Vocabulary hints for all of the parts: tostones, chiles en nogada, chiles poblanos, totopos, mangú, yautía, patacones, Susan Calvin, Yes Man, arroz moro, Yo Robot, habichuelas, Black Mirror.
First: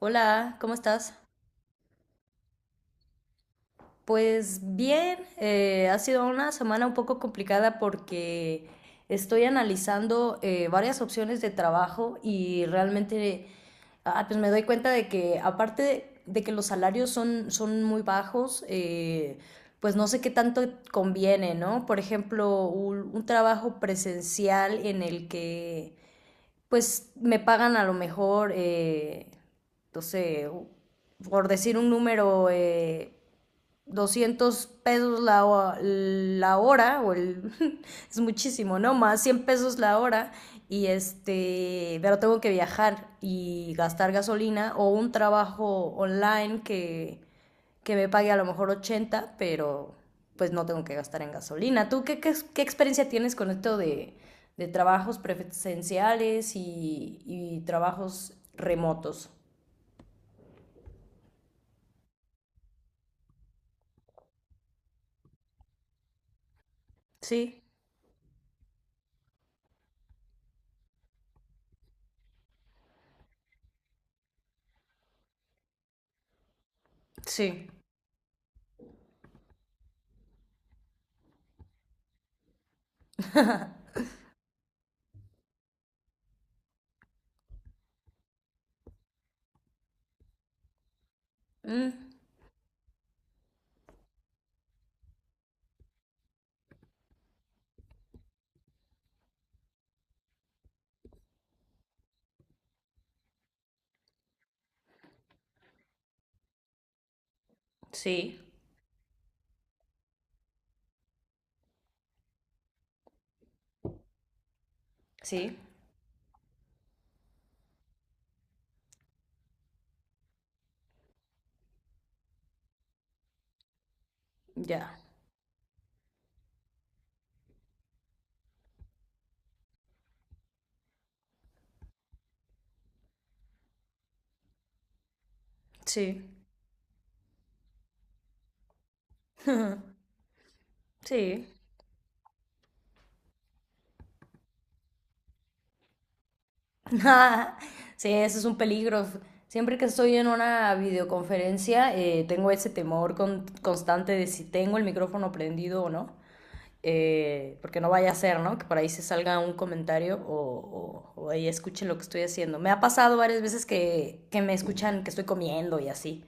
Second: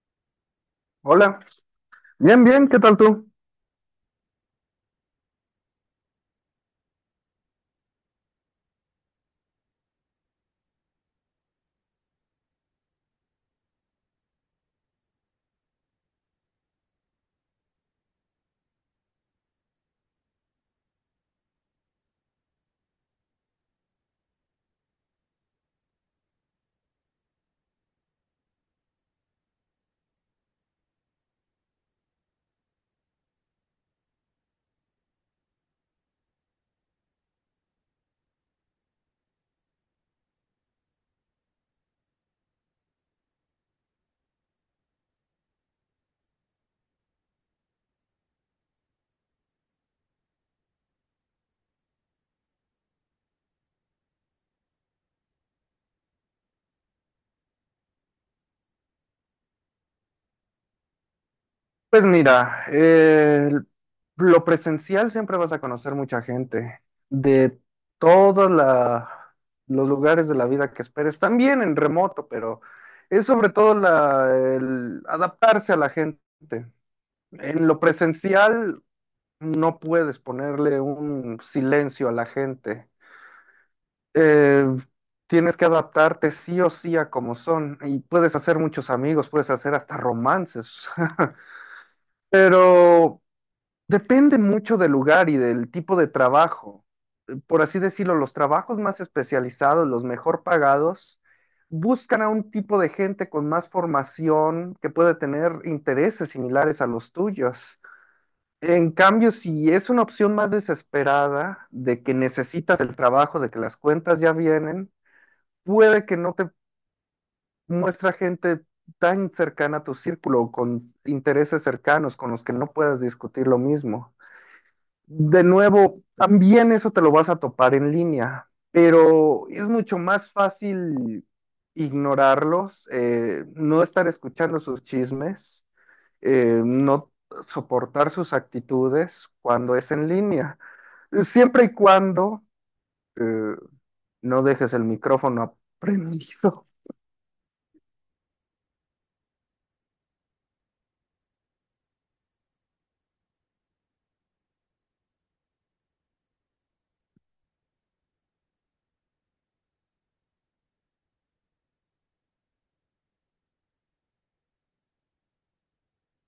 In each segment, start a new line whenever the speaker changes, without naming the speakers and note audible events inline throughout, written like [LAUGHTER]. Hola, ¿cómo estás?
Hola, bien, bien, ¿qué tal tú?
Pues bien, ha sido una semana un poco complicada porque estoy analizando varias opciones de trabajo, y realmente pues me doy cuenta de que aparte de que los salarios son muy bajos, pues no sé qué tanto conviene, ¿no? Por ejemplo, un trabajo presencial en el que pues me pagan a lo mejor, no sé, por decir un número, 200 pesos la hora, o el, [LAUGHS] es muchísimo, ¿no? Más 100 pesos la hora, y pero tengo que viajar y gastar gasolina, o un trabajo online que me pague a lo mejor 80, pero pues no tengo que gastar en gasolina. ¿Tú qué experiencia tienes con esto de trabajos presenciales y trabajos remotos?
Pues mira, lo presencial siempre vas a conocer mucha gente de
Sí,
todos los lugares de la vida que esperes, también en remoto, pero es sobre todo la, el adaptarse a la gente. En
sí.
lo presencial no puedes ponerle un silencio a la gente. Eh, tienes que adaptarte sí o sí a como son y puedes hacer muchos amigos, puedes hacer hasta romances. [LAUGHS]
Mm.
Pero depende mucho del lugar y del tipo de trabajo. Por así decirlo, los trabajos más especializados, los mejor pagados, buscan a un tipo de gente con más formación que puede tener intereses similares a los tuyos.
Sí,
En cambio, si es una opción más desesperada de que necesitas el trabajo, de que las cuentas ya vienen,
sí,
puede que no te muestra gente tan cercana a tu círculo, o con intereses cercanos con los que no puedas discutir lo mismo.
ya,
De nuevo, también eso te lo vas a topar en línea, pero es mucho más fácil ignorarlos, no estar escuchando sus chismes,
sí,
no soportar sus actitudes cuando es en línea,
sí.
siempre y cuando eh, no dejes el micrófono prendido. [LAUGHS]
[LAUGHS] Sí, eso es un peligro. Siempre que estoy en una videoconferencia, tengo ese temor constante de si tengo el micrófono prendido o no. Porque no vaya a ser, ¿no? Que por ahí se salga un comentario o ahí escuchen lo que estoy haciendo. Me ha pasado varias veces que me escuchan que estoy comiendo y así.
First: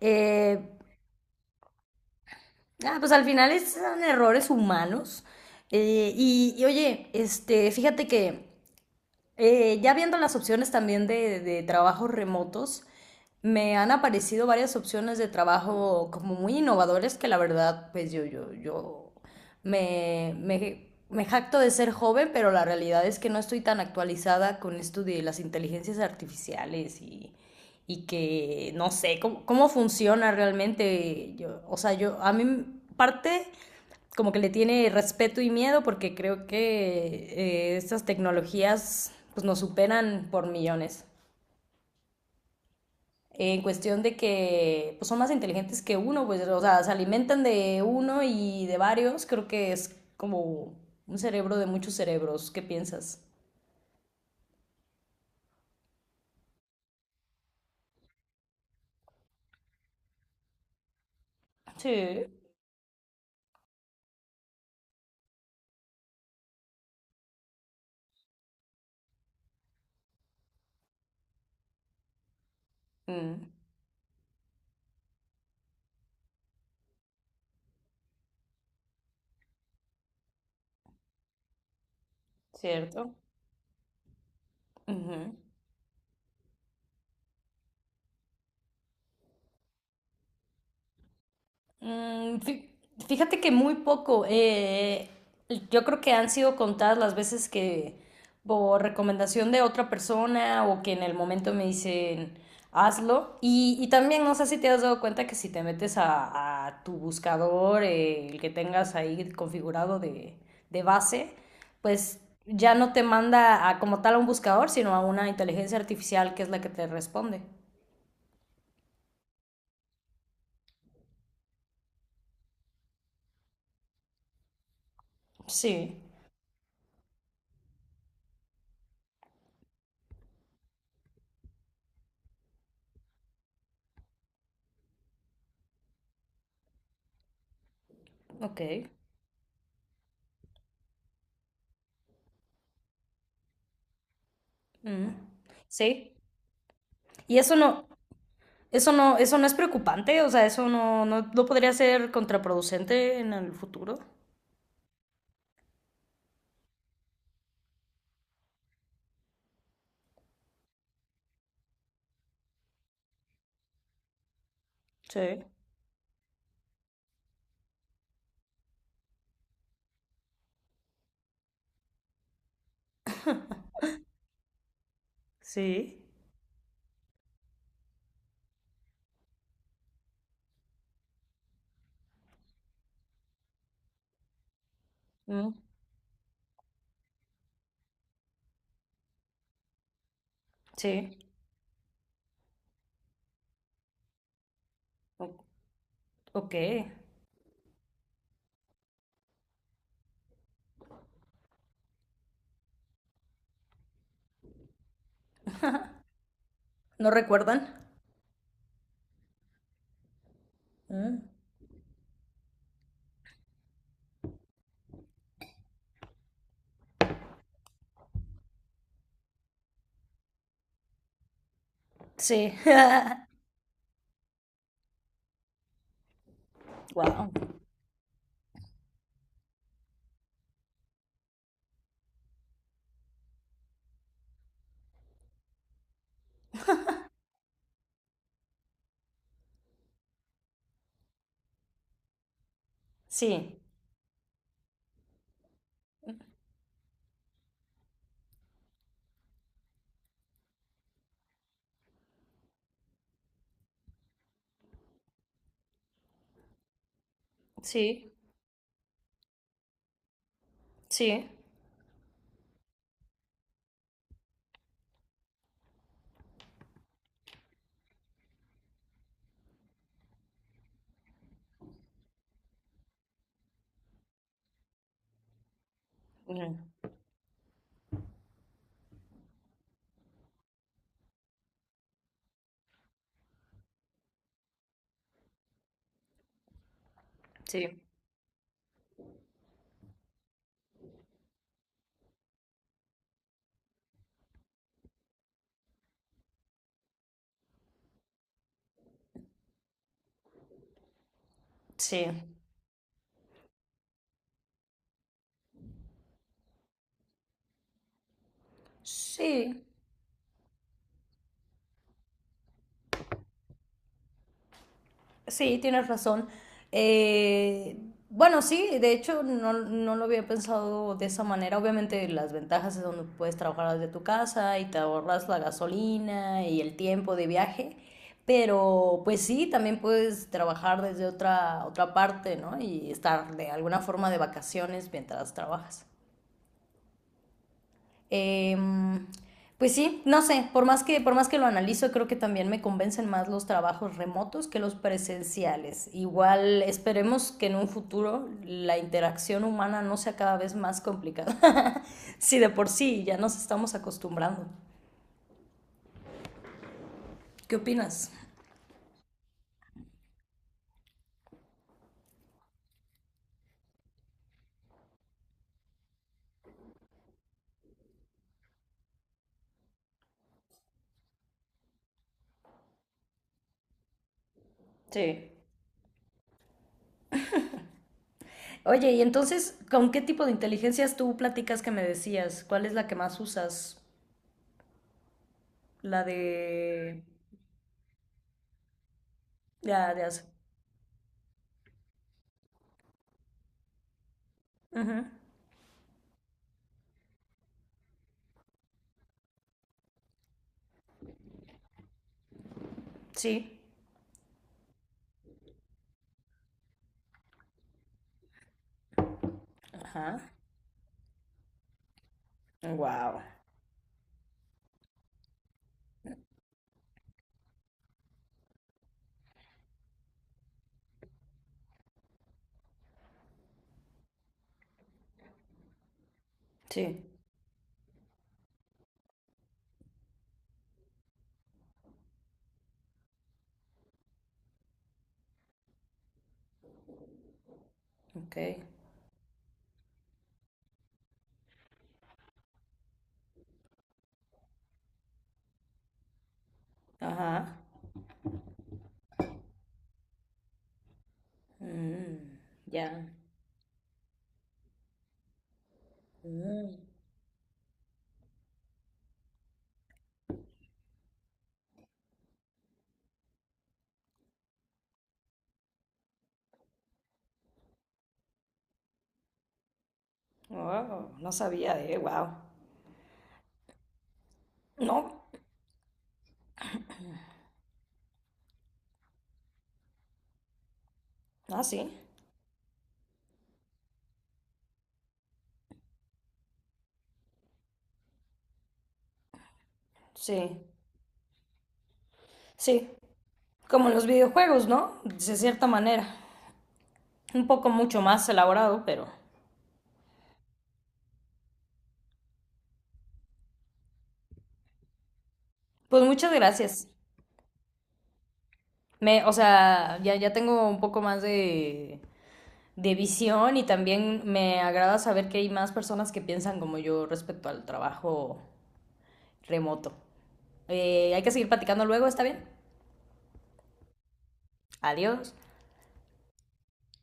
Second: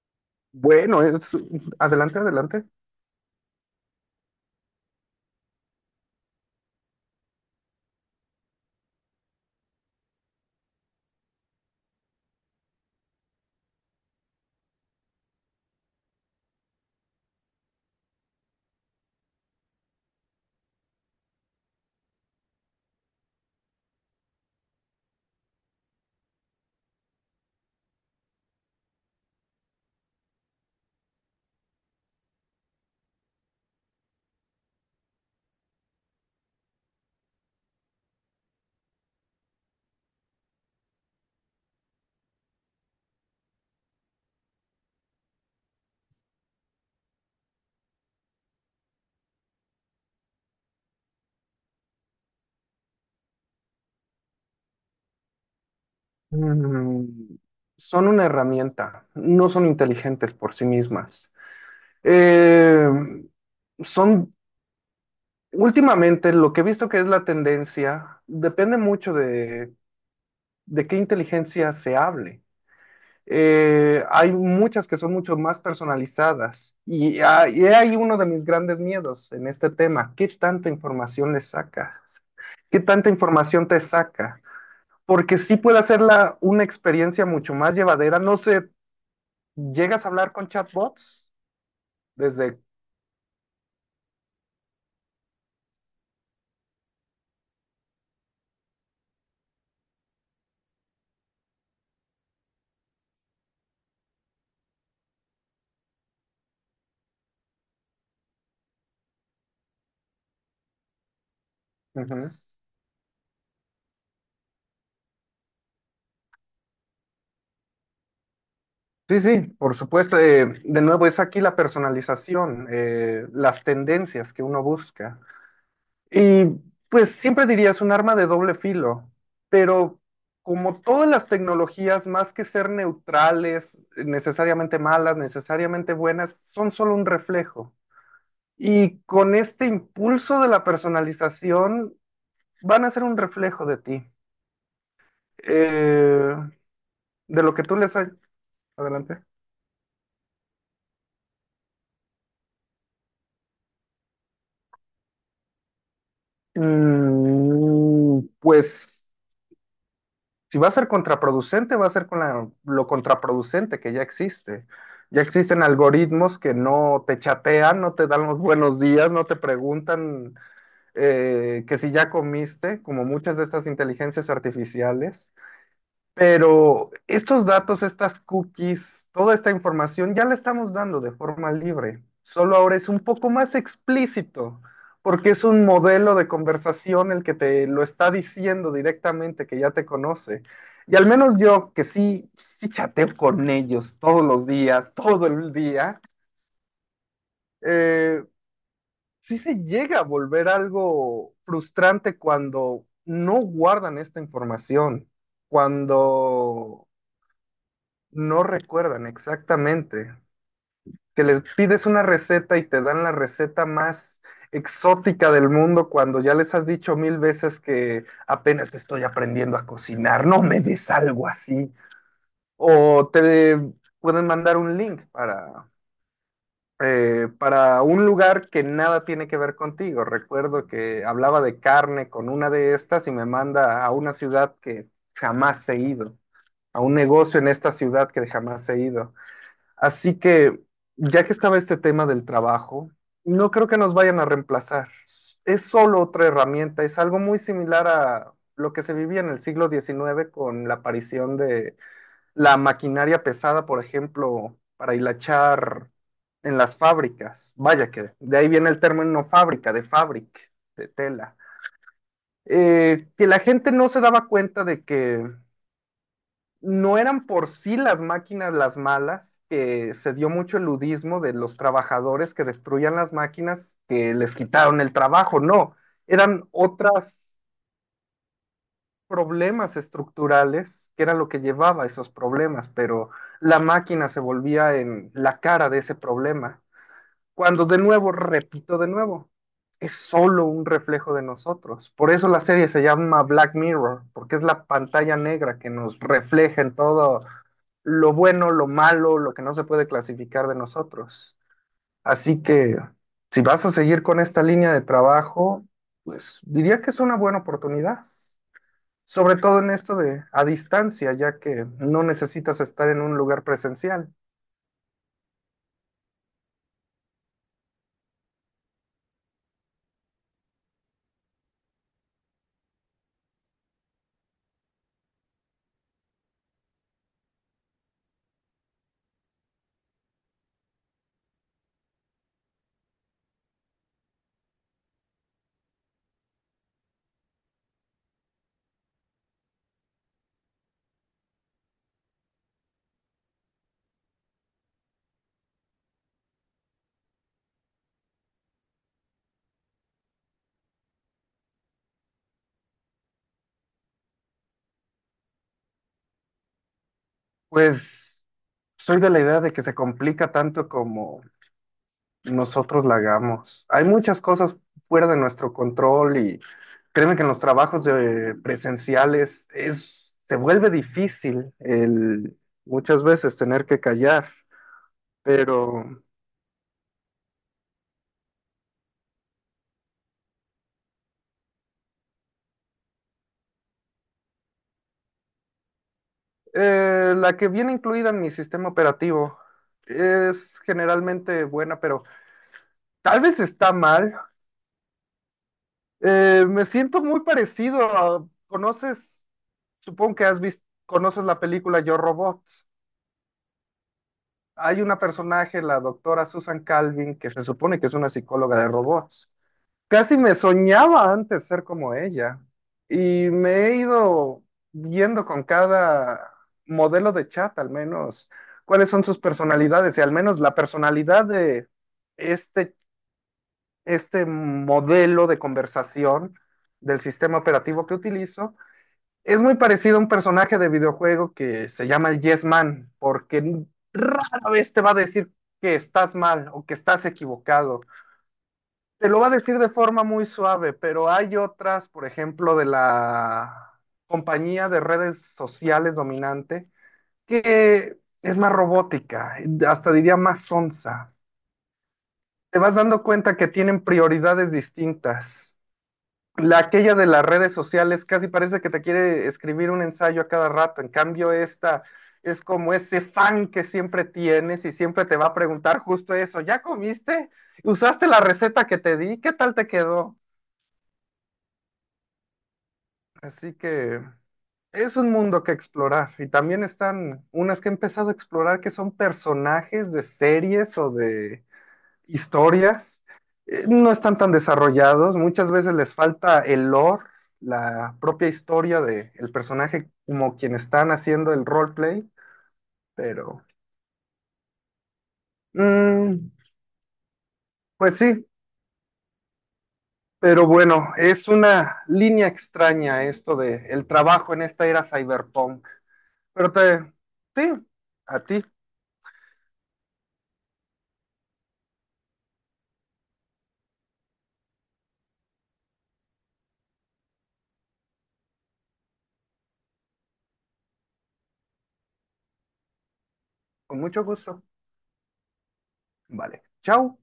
Eh,
Bueno, adelante, adelante.
pues al final son errores humanos. Y oye, fíjate que ya viendo las opciones también de trabajos remotos, me han aparecido varias opciones de trabajo como muy innovadores, que la verdad, pues yo me jacto de ser joven, pero la realidad es que no estoy tan actualizada con esto de las inteligencias artificiales, y que no sé cómo funciona realmente. Yo, o sea, a mí parte como que le tiene respeto y miedo, porque creo que estas tecnologías pues nos superan por millones. En cuestión de que pues, son más inteligentes que uno, pues, o sea, se alimentan de uno y de varios. Creo que es como un cerebro de muchos cerebros. ¿Qué piensas?
Mm, son una herramienta, no son inteligentes por sí mismas.
Sí.
Eh, son últimamente lo que he visto que es la tendencia, depende mucho de qué inteligencia se hable.
Mm,
Hay muchas que son mucho más personalizadas y hay ahí uno de mis grandes miedos en este tema. ¿Qué tanta información le sacas? ¿Qué tanta
cierto.
información te saca?
Uh -huh.
Porque sí puede hacerla una experiencia mucho más llevadera. No sé, ¿llegas a hablar con chatbots?
Mm,
Desde...
fí- Fíjate que muy poco. Yo creo que han sido contadas las veces que por recomendación de otra persona, o que en el momento me dicen hazlo. Y también no sé si te has dado cuenta que si te metes a tu buscador, el que tengas ahí configurado de base, pues
Ujú.
ya no te manda a, como tal, a un buscador, sino a una inteligencia artificial que es la que te responde.
Sí, sí, por supuesto. De nuevo, es aquí la personalización, las tendencias que uno busca.
Sí,
Y pues siempre diría es un arma de doble filo, pero como todas las tecnologías, más que ser neutrales, necesariamente malas, necesariamente buenas, son solo un reflejo.
ok.
Y con este impulso de la personalización, van a ser un reflejo de ti,
Mm. Sí.
eh,
Y
de
eso
lo que tú
no,
les...
Eso no,
Adelante.
eso no es preocupante, o sea, eso no, no, no podría ser contraproducente en el futuro.
Mm, pues... si va a ser contraproducente, va a ser con lo contraproducente que ya existe.
Sí,
Ya existen algoritmos que no te chatean, no te dan los buenos días, no te preguntan que si ya comiste, como muchas de estas inteligencias artificiales.
sí.
Pero estos datos, estas cookies, toda esta información ya la estamos dando de forma libre. Solo ahora es un poco más explícito, porque es
Mm.
un modelo de conversación el que te lo está diciendo directamente, que ya te conoce. Y al
Sí.
menos yo, que sí, sí chateo con ellos todos los días, todo
o-
el día,
ok.
eh, sí se llega a volver algo frustrante cuando no guardan esta información, cuando
¿No recuerdan?
no recuerdan exactamente.
Mm.
Que les pides una receta y te dan la receta más exótica del mundo cuando ya les has dicho mil veces que apenas estoy aprendiendo a cocinar, no me des algo así.
Sí. [LAUGHS]
O te pueden mandar un link
Wow.
para un lugar que nada tiene que ver contigo. Recuerdo que hablaba de carne con una de estas y me manda a una ciudad que jamás he ido, a un negocio en esta ciudad que jamás he ido. Así que, ya que estaba este tema del trabajo, no
Sí,
creo que nos vayan a reemplazar. Es solo otra herramienta, es algo muy similar a lo que se vivía en el siglo XIX con la aparición de la maquinaria pesada, por ejemplo, para hilachar en las fábricas. Vaya que
sí,
de ahí viene el término fábrica, de fabric, de
sí.
tela. Que la gente no se daba cuenta de que no eran por sí las máquinas las malas, que se dio mucho el ludismo de los trabajadores que destruían las máquinas, que les quitaron el trabajo, no, eran
Mm.
otros problemas estructurales que era lo que llevaba a esos problemas, pero la máquina se volvía en la cara de ese problema. Cuando de
Sí,
nuevo, repito de nuevo, es solo un reflejo de nosotros. Por eso la serie se llama Black Mirror, porque es la pantalla negra que nos refleja en todo lo bueno, lo malo, lo que no se puede clasificar de nosotros.
sí,
Así que si vas a seguir con esta línea de trabajo, pues diría que es una buena oportunidad, sobre todo
sí.
en esto de a distancia, ya que no necesitas estar en un lugar presencial.
Sí, tienes razón. Eh, bueno, sí, de hecho no lo había pensado de esa manera. Obviamente las ventajas es donde puedes trabajar desde tu casa y te ahorras la gasolina y el tiempo de viaje, pero pues sí, también puedes trabajar desde otra parte, ¿no? Y estar de alguna forma de vacaciones mientras trabajas. Em, pues sí, no sé, por más que lo analizo, creo que también me convencen más los trabajos remotos que los presenciales. Igual esperemos que en un futuro la interacción humana no sea cada vez más complicada, [LAUGHS] si de por sí ya nos estamos acostumbrando. ¿Qué opinas?
Pues soy de la idea de que se complica tanto como nosotros la hagamos. Hay muchas cosas fuera de nuestro control y créeme que en los trabajos de presenciales es, se vuelve difícil el muchas veces tener que callar,
Sí.
pero
Oye, y entonces, ¿con qué tipo de inteligencias tú platicas, que me decías? ¿Cuál es la que más usas? La de...
la que viene incluida en mi sistema operativo
La de... hace-
es generalmente buena, pero tal vez está mal. Me siento muy parecido a, ¿conoces? Supongo que has visto, conoces la película Yo Robot.
Sí.
Hay una personaje, la doctora Susan Calvin, que se supone que es una psicóloga de robots. Casi
Ajá.
me soñaba antes ser como ella.
Wow.
Y me he ido viendo con cada modelo de chat, al menos, cuáles son sus personalidades. Y al menos la personalidad de este, este modelo de conversación del
Sí.
sistema operativo que utilizo es muy parecido a un personaje de videojuego que se llama el Yes Man, porque rara vez te va a decir que estás mal o que estás equivocado.
Ok.
Te lo va a decir de forma muy suave, pero hay otras, por ejemplo, de la compañía de redes sociales dominante,
Ajá.
que es más robótica, hasta diría más sonsa.
Mm,
Te vas dando
ya.
cuenta que tienen prioridades distintas. La
Mm.
aquella de las redes sociales casi parece que te quiere escribir un ensayo a cada rato. En cambio, esta es como ese fan que siempre tienes y siempre te va a preguntar justo eso. ¿Ya comiste? ¿Usaste la receta que te di? ¿Qué tal te quedó?
Wow, no sabía, wow.
Así que es un
No.
mundo que explorar. Y también están unas que he empezado a explorar que son personajes de series o de
Ah, sí.
historias, no están tan desarrollados, muchas veces les falta el lore, la propia historia del personaje como quien
Sí.
están haciendo el roleplay,
Sí.
pero
Como en los videojuegos, ¿no? De cierta manera.
mm,
Un poco
pues
mucho
sí,
más elaborado, pero.
pero bueno, es una línea extraña esto de el trabajo en esta era cyberpunk.
Pues muchas
Pero
gracias.
te, sí, a ti,
O sea, ya tengo un poco más de visión, y también me agrada saber que hay más personas que piensan como yo respecto al trabajo remoto. Hay que seguir platicando luego, ¿está bien?
con mucho gusto.
Adiós.
Vale, chao.